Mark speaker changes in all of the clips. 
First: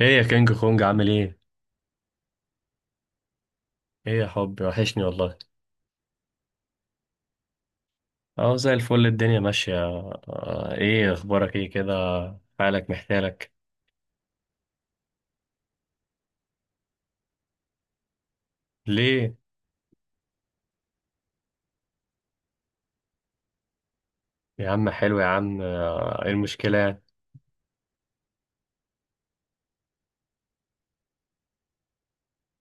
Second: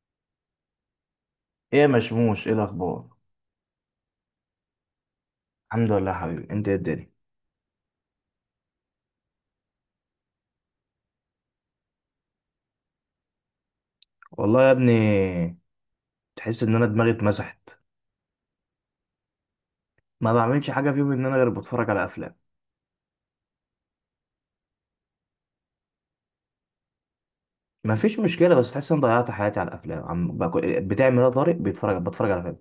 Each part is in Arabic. Speaker 1: ايه يا كينج كونج عامل ايه؟
Speaker 2: ايه يا مشموش، ايه الاخبار؟
Speaker 1: ايه يا حبي وحشني والله.
Speaker 2: الحمد لله يا حبيبي، انت ايه الدنيا؟
Speaker 1: اهو زي الفل الدنيا ماشية. ايه اخبارك ايه كده حالك محتالك؟
Speaker 2: والله يا ابني. تحس ان انا دماغي اتمسحت.
Speaker 1: ليه
Speaker 2: ما بعملش حاجه في يومي ان انا غير بتفرج على افلام.
Speaker 1: يا عم؟ حلو يا عم. ايه المشكلة يعني؟
Speaker 2: ما فيش مشكله، بس تحس ان ضيعت حياتي على الافلام. بتعمل ايه يا طارق؟ بتفرج على فيلم.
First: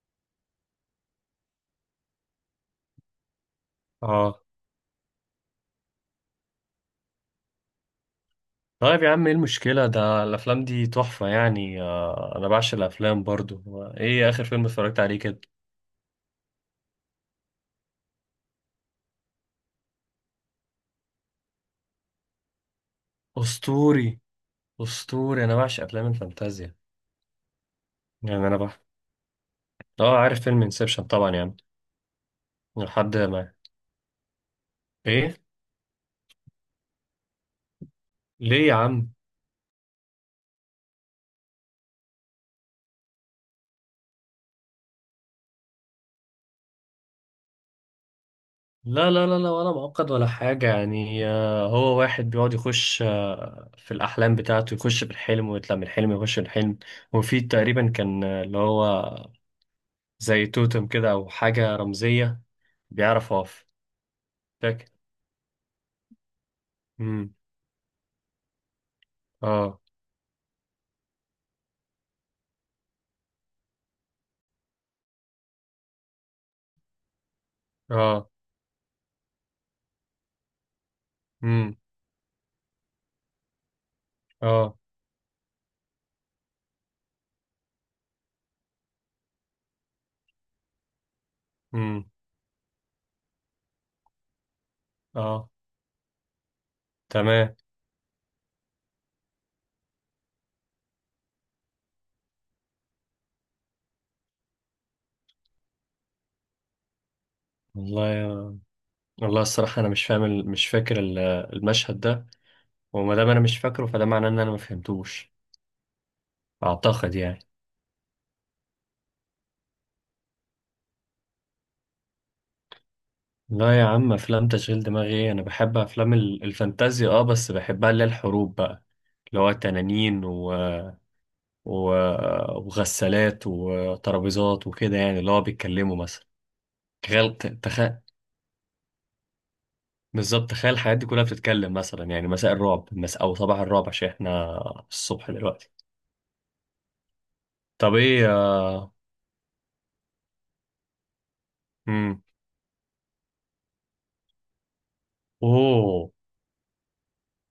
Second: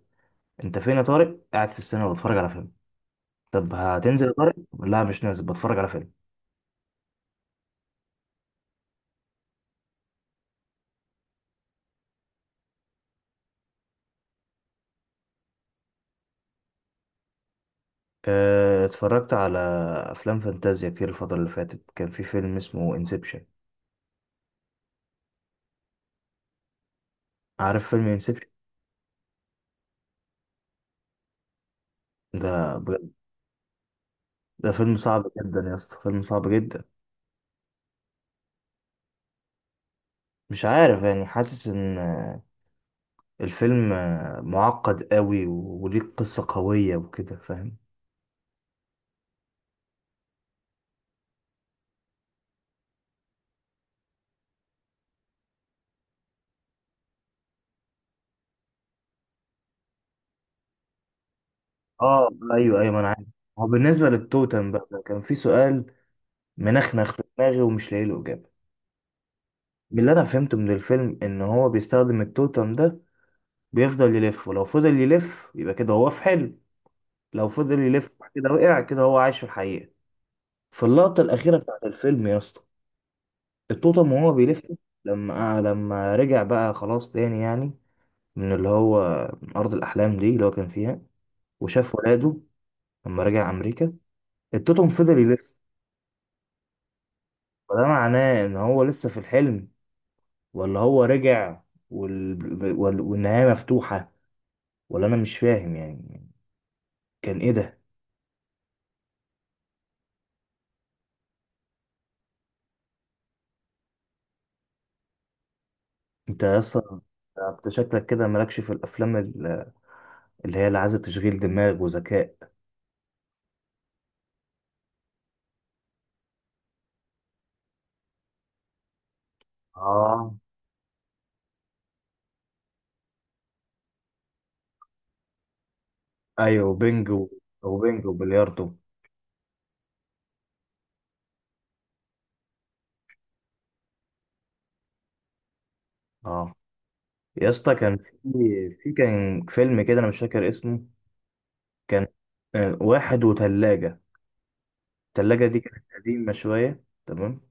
Speaker 2: انت فين يا طارق؟ قاعد في السينما بتفرج على فيلم. طب هتنزل يا
Speaker 1: اه.
Speaker 2: طارق؟ لا، مش نازل، بتفرج على فيلم.
Speaker 1: طيب يا عم ايه المشكلة؟ ده الافلام دي تحفة يعني. انا بعشق الافلام برضو. ايه اخر فيلم اتفرجت عليه كده؟
Speaker 2: اه، اتفرجت على افلام فانتازيا كتير. الفتره اللي فاتت كان في فيلم اسمه انسبشن.
Speaker 1: اسطوري اسطوري. انا بعشق افلام الفانتازيا.
Speaker 2: عارف فيلم انسبشن؟
Speaker 1: يعني انا بح اه عارف فيلم انسبشن طبعا يعني.
Speaker 2: ده بجد.
Speaker 1: لحد ما
Speaker 2: ده فيلم صعب
Speaker 1: ايه
Speaker 2: جدا يا اسطى، فيلم صعب جدا.
Speaker 1: ليه يا عم؟
Speaker 2: مش عارف يعني، حاسس ان الفيلم معقد قوي وليه قصة قوية وكده، فاهم؟
Speaker 1: لا لا لا لا، ولا معقد ولا حاجة يعني. هو واحد بيقعد يخش في الأحلام بتاعته، يخش في الحلم ويطلع من الحلم يخش في الحلم. وفي تقريبا كان، اللي هو زي توتم كده أو حاجة
Speaker 2: اه،
Speaker 1: رمزية
Speaker 2: ايوه، ايوه، ما انا عارف.
Speaker 1: بيعرف أقف
Speaker 2: هو بالنسبة للتوتم
Speaker 1: فاكر؟
Speaker 2: بقى، كان في سؤال منخنخ في
Speaker 1: أمم.
Speaker 2: دماغي ومش لاقي له اجابة.
Speaker 1: أه.
Speaker 2: من اللي انا فهمته من الفيلم، ان هو بيستخدم التوتم ده. بيفضل يلف، ولو فضل يلف يبقى كده هو في حلم. لو فضل يلف
Speaker 1: أه.
Speaker 2: كده وقع، كده هو عايش في الحقيقة. في اللقطة الأخيرة
Speaker 1: أمم.
Speaker 2: بتاعت الفيلم يا اسطى، التوتم وهو بيلف.
Speaker 1: أه.
Speaker 2: لما رجع بقى خلاص تاني يعني، من اللي هو من أرض الأحلام دي اللي هو كان فيها، وشاف
Speaker 1: أمم.
Speaker 2: ولاده. لما رجع أمريكا، التوتم فضل
Speaker 1: أه.
Speaker 2: يلف.
Speaker 1: تمام.
Speaker 2: فده معناه إن هو لسه في الحلم، ولا هو رجع؟ والنهاية مفتوحة، ولا أنا مش فاهم يعني؟ كان إيه ده؟
Speaker 1: والله يا- والله الصراحة أنا مش فاهم مش فاكر المشهد ده. وما دام أنا مش فاكره فده معناه إن أنا ما فهمتوش،
Speaker 2: أنت أصلا،
Speaker 1: أعتقد يعني.
Speaker 2: أنت شكلك كده مالكش في الأفلام اللي هي اللي عايزة تشغيل دماغ وذكاء.
Speaker 1: لا يا عم، افلام تشغيل دماغي ايه؟ انا بحب افلام الفانتازيا اه، بس بحبها اللي هي الحروب بقى، اللي هو تنانين
Speaker 2: آه،
Speaker 1: و... وغسالات وترابيزات وكده، يعني اللي هو بيتكلموا مثلا.
Speaker 2: أيوه بينج
Speaker 1: تخيل
Speaker 2: وبينج وبلياردو.
Speaker 1: بالظبط تخيل الحاجات دي كلها بتتكلم مثلا يعني. مساء الرعب، او صباح الرعب عشان احنا الصبح دلوقتي.
Speaker 2: آه يا اسطى،
Speaker 1: طب
Speaker 2: كان في
Speaker 1: ايه؟
Speaker 2: في كان فيلم كده أنا مش فاكر اسمه. كان
Speaker 1: امم.
Speaker 2: آه، واحد وتلاجة. التلاجة دي كانت
Speaker 1: اوه.
Speaker 2: قديمة شوية، تمام.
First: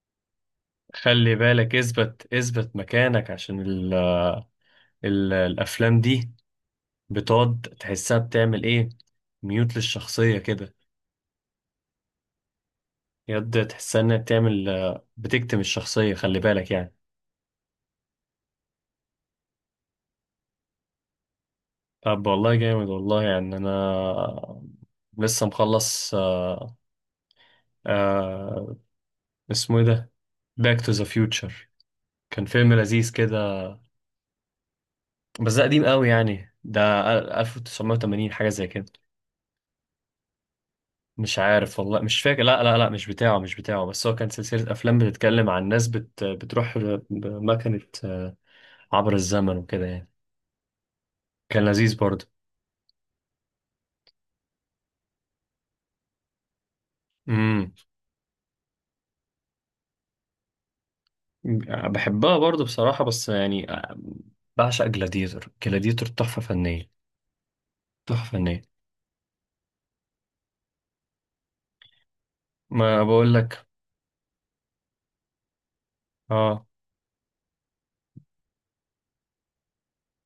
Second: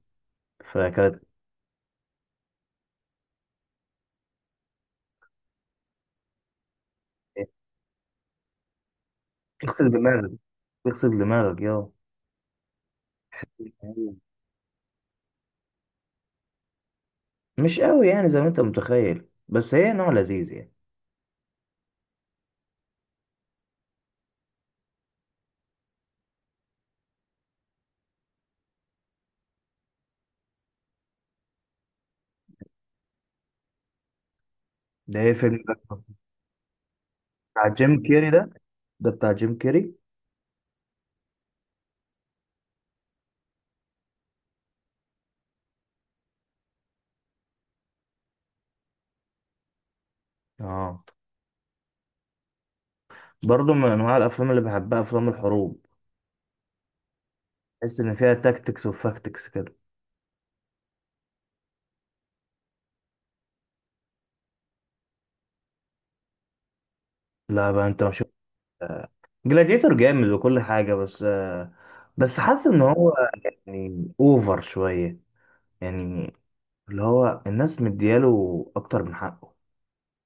Speaker 2: فكانت
Speaker 1: خلي بالك، اثبت اثبت مكانك عشان الافلام دي
Speaker 2: إيه،
Speaker 1: بتقعد تحسها بتعمل ايه؟ ميوت
Speaker 2: تغسل دماغك.
Speaker 1: للشخصية كده،
Speaker 2: تغسل دماغك يا.
Speaker 1: يد تحسها انها بتعمل، بتكتم الشخصية، خلي بالك يعني.
Speaker 2: مش قوي يعني زي ما انت متخيل، بس هي نوع لذيذ يعني.
Speaker 1: طب والله جامد والله يعني. انا لسه مخلص آه. آه. اسمه ايه ده؟ باك تو ذا فيوتشر. كان فيلم لذيذ كده،
Speaker 2: ده ايه
Speaker 1: بس
Speaker 2: فيلم
Speaker 1: ده قديم
Speaker 2: ده؟
Speaker 1: قوي يعني، ده
Speaker 2: بتاع جيم كيري
Speaker 1: 1980
Speaker 2: ده؟
Speaker 1: حاجة زي كده.
Speaker 2: ده بتاع جيم كيري.
Speaker 1: مش عارف والله، مش فاكر. لا لا لا، مش بتاعه مش بتاعه، بس هو كان سلسلة أفلام بتتكلم عن ناس بتروح بمكنة، عبر الزمن وكده يعني.
Speaker 2: اه،
Speaker 1: كان لذيذ برضه.
Speaker 2: برضه من انواع الافلام اللي بحبها افلام الحروب.
Speaker 1: امم.
Speaker 2: تحس ان فيها تاكتكس وفاكتكس كده.
Speaker 1: بحبها برضه بصراحة، بس يعني، بعشق جلاديتور. جلاديتور تحفة فنية،
Speaker 2: لا بقى انت مش.
Speaker 1: تحفة فنية.
Speaker 2: جلاديتور جامد وكل حاجه بس بس حاسس ان
Speaker 1: ما
Speaker 2: هو
Speaker 1: بقول لك.
Speaker 2: يعني اوفر شويه، يعني.
Speaker 1: اه.
Speaker 2: اللي هو الناس مدياله اكتر من حقه.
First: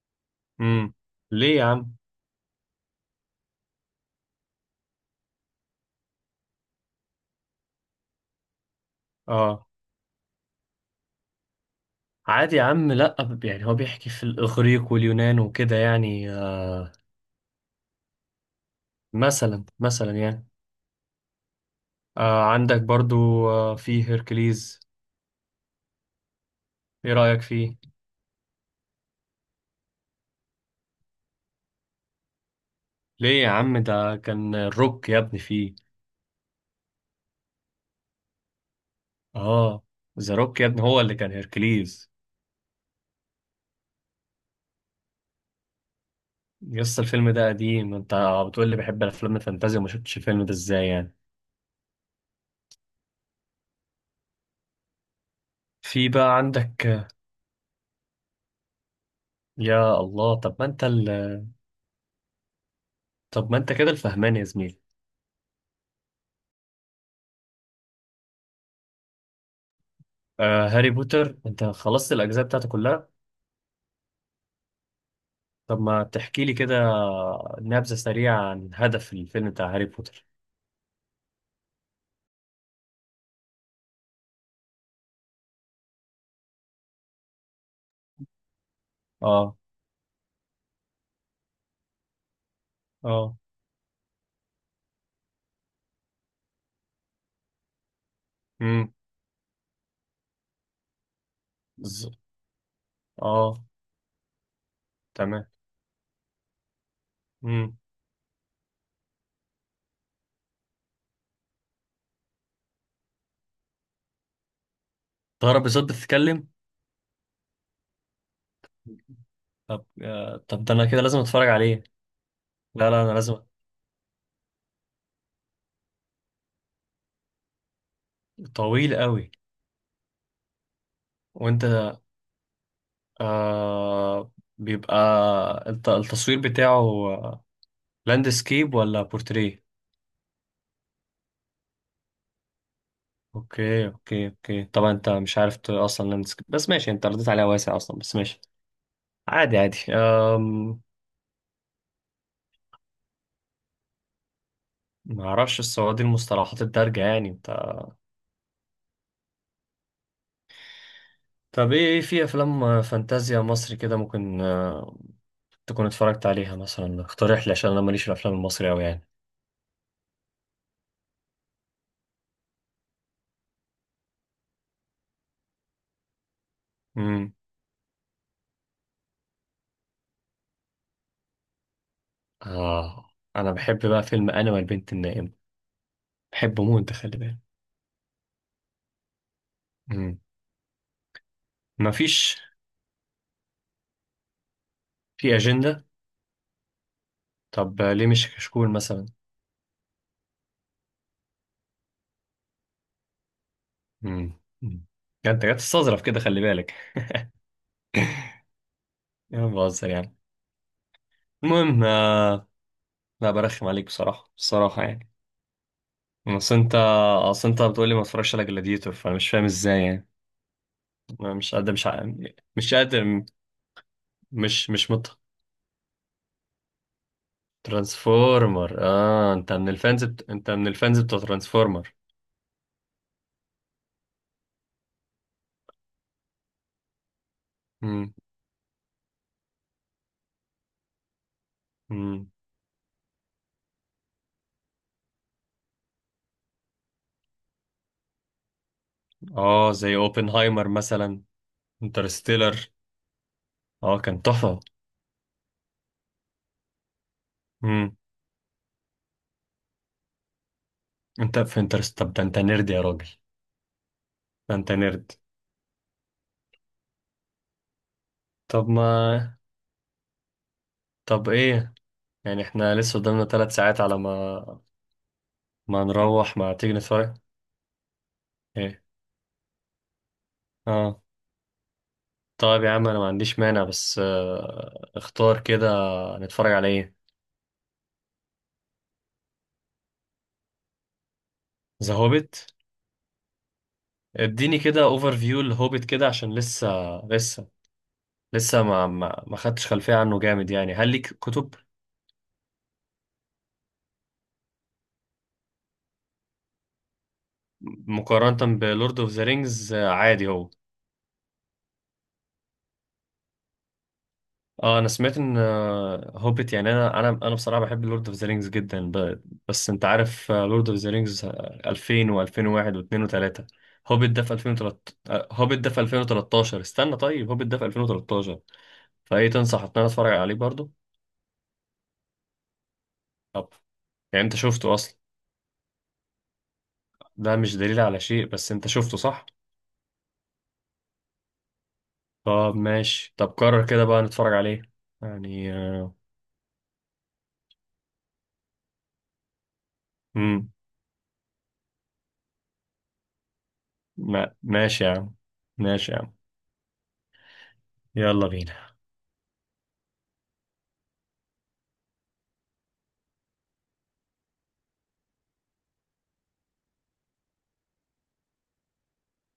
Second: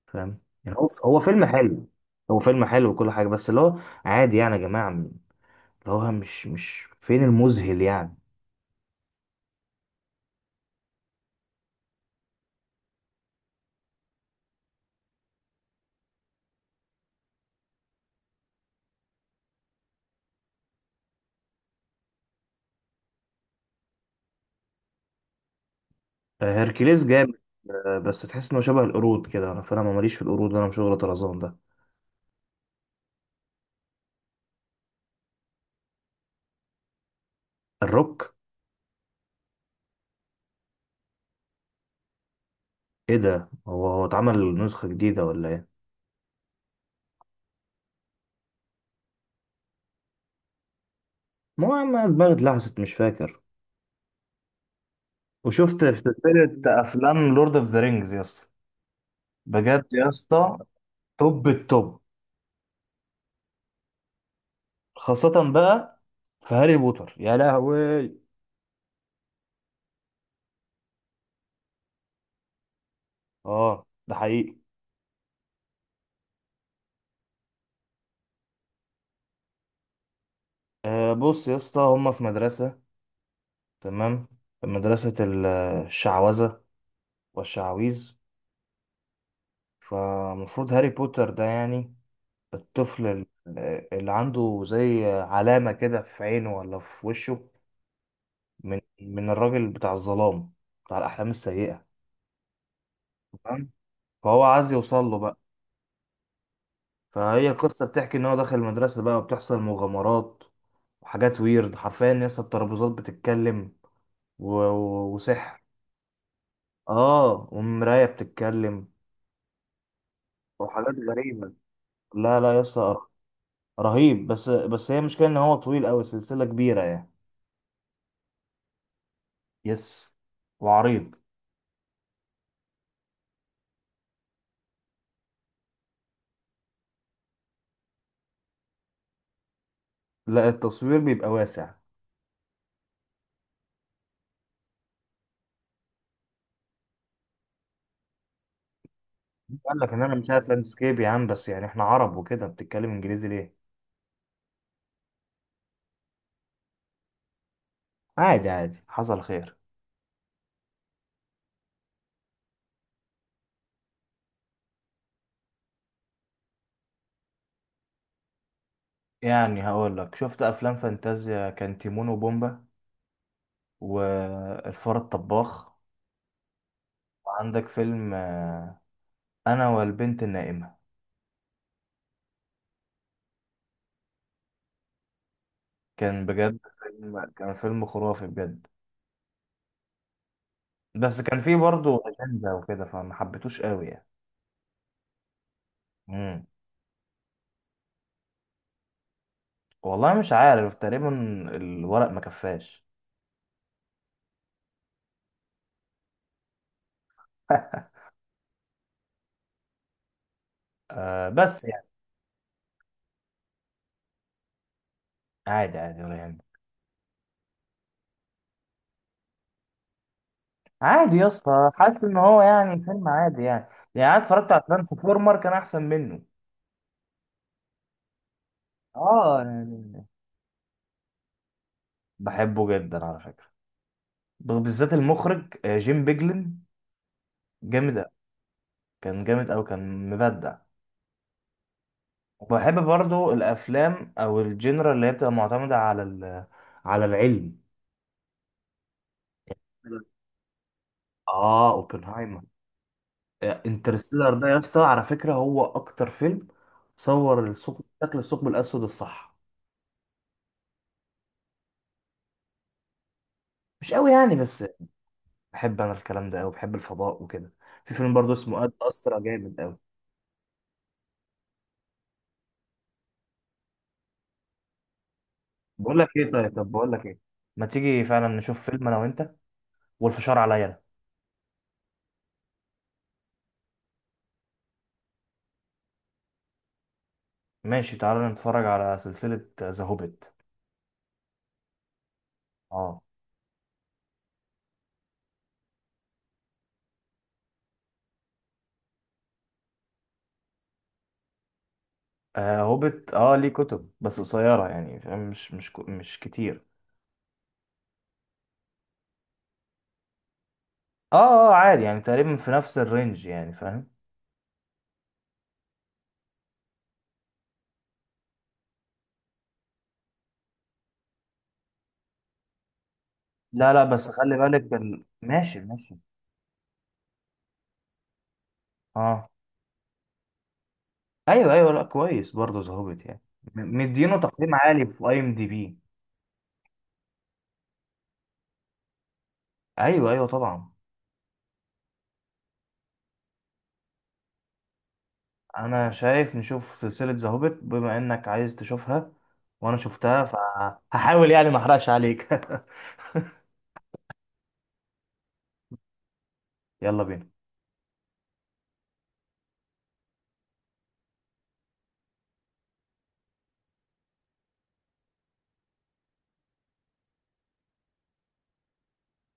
Speaker 2: فاهم يعني، هو
Speaker 1: امم.
Speaker 2: هو فيلم
Speaker 1: ليه يا
Speaker 2: حلو.
Speaker 1: عم؟
Speaker 2: هو فيلم حلو وكل حاجه، بس اللي هو عادي يعني يا جماعه، اللي هو مش فين المذهل يعني.
Speaker 1: اه عادي يا عم؟ لا، يعني هو بيحكي في الإغريق واليونان وكده يعني، آه. مثلا مثلا يعني. آه عندك برضو، آه، في هيركليز.
Speaker 2: آه، هيركليس
Speaker 1: ايه
Speaker 2: جامد.
Speaker 1: رأيك فيه؟
Speaker 2: آه، بس تحس انه شبه القرود كده. فانا ما ماليش في القرود، انا مش شغل طرزان ده.
Speaker 1: ليه يا عم؟ ده كان الروك يا ابني فيه.
Speaker 2: الروك؟
Speaker 1: اه. ذا روك يا ابني هو اللي كان هيركليز.
Speaker 2: ايه ده؟ هو اتعمل نسخه جديده ولا ايه؟
Speaker 1: يس، الفيلم ده قديم. انت بتقول لي بحب الافلام الفانتازيا وما شفتش الفيلم ده؟ ازاي يعني؟
Speaker 2: ما هو عم دماغي اتلحست، مش فاكر. وشفت في
Speaker 1: في بقى
Speaker 2: سلسله
Speaker 1: عندك.
Speaker 2: افلام لورد اوف ذا رينجز يا اسطى؟ بجد
Speaker 1: يا
Speaker 2: يا
Speaker 1: الله، طب
Speaker 2: اسطى.
Speaker 1: ما انت
Speaker 2: توب التوب.
Speaker 1: طب ما انت كده الفهمان يا زميلي.
Speaker 2: خاصة بقى في هاري بوتر يا لهوي.
Speaker 1: آه هاري بوتر، انت خلصت الاجزاء بتاعته كلها؟
Speaker 2: اه، ده حقيقي.
Speaker 1: طب ما تحكي لي كده نبذة سريعة عن هدف الفيلم بتاع هاري بوتر.
Speaker 2: آه، بص يا اسطى، هما في مدرسة. تمام. مدرسة الشعوذة والشعاويذ.
Speaker 1: اه.
Speaker 2: فمفروض هاري بوتر ده يعني الطفل
Speaker 1: اه.
Speaker 2: اللي عنده زي علامة كده في عينه ولا في وشه، من
Speaker 1: امم.
Speaker 2: من الراجل بتاع الظلام، بتاع الأحلام السيئة.
Speaker 1: ز... اه
Speaker 2: تمام. فهو عايز يوصل له بقى.
Speaker 1: تمام.
Speaker 2: فهي
Speaker 1: امم.
Speaker 2: القصة بتحكي إن هو داخل المدرسة بقى وبتحصل مغامرات وحاجات، ويرد حرفيا ناس، الترابيزات بتتكلم، وسحر.
Speaker 1: ضرب بصوت بتتكلم؟
Speaker 2: اه، ومراية بتتكلم
Speaker 1: طب آه، طب ده انا
Speaker 2: وحاجات
Speaker 1: كده لازم اتفرج
Speaker 2: غريبة.
Speaker 1: عليه.
Speaker 2: لا، لا يا
Speaker 1: لا
Speaker 2: اسطى،
Speaker 1: لا، انا لازم.
Speaker 2: رهيب. بس هي مشكلة إن هو طويل أوي، سلسلة كبيرة يعني.
Speaker 1: طويل قوي.
Speaker 2: يس. وعريض.
Speaker 1: وانت، آه بيبقى التصوير بتاعه لاندسكيب ولا بورتريه؟
Speaker 2: لا، التصوير بيبقى واسع.
Speaker 1: اوكي اوكي اوكي. طبعا انت مش عارف اصلا لاندسكيب، بس ماشي، انت رديت عليها واسع اصلا، بس ماشي، عادي عادي.
Speaker 2: قال لك إن أنا مش عارف لاندسكيب يا عم؟ بس يعني إحنا عرب وكده، بتتكلم إنجليزي ليه؟
Speaker 1: ما اعرفش السعودي المصطلحات الدارجة يعني انت.
Speaker 2: عادي، عادي، حصل خير.
Speaker 1: طب ايه؟ في افلام فانتازيا مصري كده ممكن، تكون اتفرجت عليها مثلا؟ اقترح لي عشان انا ماليش في الافلام المصري قوي يعني.
Speaker 2: يعني هقول لك، شفت أفلام فانتازيا، كان تيمون وبومبا والفار الطباخ.
Speaker 1: امم.
Speaker 2: وعندك فيلم أنا والبنت النائمة.
Speaker 1: اه انا بحب بقى فيلم انا والبنت النائمة،
Speaker 2: كان بجد
Speaker 1: بحبه موت ده، خلي
Speaker 2: فيلم،
Speaker 1: بالك.
Speaker 2: كان فيلم خرافي بجد.
Speaker 1: مم.
Speaker 2: بس كان فيه برضه
Speaker 1: مفيش
Speaker 2: أجندة وكده، فما حبيتوش قوي يعني.
Speaker 1: في أجندة.
Speaker 2: مم.
Speaker 1: طب ليه مش كشكول مثلا؟
Speaker 2: والله مش عارف، تقريبا الورق ما كفاش.
Speaker 1: امم. يعني انت جاي تستظرف كده، خلي بالك. يا عم بهزر يعني.
Speaker 2: آه، بس
Speaker 1: المهم،
Speaker 2: يعني
Speaker 1: لا برخم عليك بصراحة، بصراحة يعني.
Speaker 2: عادي، عادي، ولا يعني.
Speaker 1: اصل انت اصل انت بتقول لي ما اتفرجش على جلاديتور، فانا مش فاهم ازاي يعني.
Speaker 2: عادي يا
Speaker 1: أنا مش
Speaker 2: اسطى،
Speaker 1: قادر،
Speaker 2: حاسس ان هو
Speaker 1: مش
Speaker 2: يعني فيلم
Speaker 1: قادر.
Speaker 2: عادي يعني. يعني انا اتفرجت على
Speaker 1: مش مش مت
Speaker 2: ترانسفورمر كان احسن منه.
Speaker 1: ترانسفورمر اه،
Speaker 2: اه،
Speaker 1: انت من الفانز
Speaker 2: يعني
Speaker 1: انت من الفانز بتوع ترانسفورمر.
Speaker 2: بحبه جدا على فكرة، بالذات المخرج جيم بيجلن، جامد.
Speaker 1: امم.
Speaker 2: كان جامد أوي، كان مبدع.
Speaker 1: امم.
Speaker 2: وبحب برضو الأفلام أو الجنرا اللي هي بتبقى معتمدة على العلم.
Speaker 1: اه، زي اوبنهايمر مثلا.
Speaker 2: آه، أوبنهايمر.
Speaker 1: انترستيلر.
Speaker 2: آه،
Speaker 1: اه كان
Speaker 2: انترستيلر ده يا
Speaker 1: تحفة.
Speaker 2: اسطى، على فكرة هو أكتر فيلم صور الثقب، شكل الثقب الأسود الصح.
Speaker 1: انت في طب ده انت نيرد يا راجل،
Speaker 2: مش أوي يعني،
Speaker 1: ده
Speaker 2: بس
Speaker 1: انت نيرد.
Speaker 2: بحب أنا الكلام ده أوي، بحب الفضاء وكده. في فيلم برضو اسمه
Speaker 1: طب
Speaker 2: أد أسترا،
Speaker 1: ما
Speaker 2: جامد أوي.
Speaker 1: طب ايه، يعني احنا لسه قدامنا 3 ساعات، على ما ما نروح ما تيجي
Speaker 2: بقول لك
Speaker 1: نتفرج.
Speaker 2: إيه، ما تيجي فعلا نشوف
Speaker 1: ايه؟
Speaker 2: فيلم أنا وأنت، والفشار عليا أنا.
Speaker 1: اه. طيب يا عم انا ما عنديش مانع، بس، اختار كده نتفرج على ايه.
Speaker 2: ماشي، تعالى نتفرج على سلسلة ذا هوبيت.
Speaker 1: ذا هوبيت.
Speaker 2: آه.
Speaker 1: اديني كده اوفر فيو الهوبيت كده عشان لسه لسه ما خدتش خلفية عنه. جامد يعني؟ هل ليك كتب؟
Speaker 2: آه، هوبت، اه، ليه كتب بس قصيرة يعني، فاهم؟ مش كتير.
Speaker 1: مقارنة بلورد اوف ذا رينجز، عادي هو؟
Speaker 2: اه، اه، عادي يعني تقريبا في نفس الرينج يعني، فاهم؟
Speaker 1: اه انا سمعت ان، هوبيت يعني، انا بصراحه بحب لورد اوف ذا رينجز جدا، بس انت عارف لورد اوف ذا رينجز 2000 و2001 و2 و3،
Speaker 2: لا، لا، بس
Speaker 1: هوبيت ده في
Speaker 2: خلي بالك
Speaker 1: 2013.
Speaker 2: ماشي،
Speaker 1: هوبيت ده
Speaker 2: ماشي.
Speaker 1: في 2013 استنى طيب، هوبيت ده في 2013،
Speaker 2: اه،
Speaker 1: فايه تنصح ان انا اتفرج عليه برضو؟
Speaker 2: ايوه، ايوه، لا كويس برضه ذا هوبت يعني.
Speaker 1: طب
Speaker 2: مدينه
Speaker 1: يعني انت
Speaker 2: تقييم
Speaker 1: شفته
Speaker 2: عالي
Speaker 1: اصلا؟
Speaker 2: في IMDb.
Speaker 1: ده مش دليل على شيء، بس انت شفته صح؟
Speaker 2: ايوه، ايوه، طبعا.
Speaker 1: طب ماشي، طب قرر كده بقى نتفرج عليه يعني.
Speaker 2: انا شايف نشوف سلسلة ذا هوبت بما انك عايز تشوفها، وانا شفتها
Speaker 1: امم.
Speaker 2: فهحاول يعني ما احرقش عليك.
Speaker 1: ماشي يا عم، ماشي يا عم.
Speaker 2: يلا بينا.
Speaker 1: يلا بينا.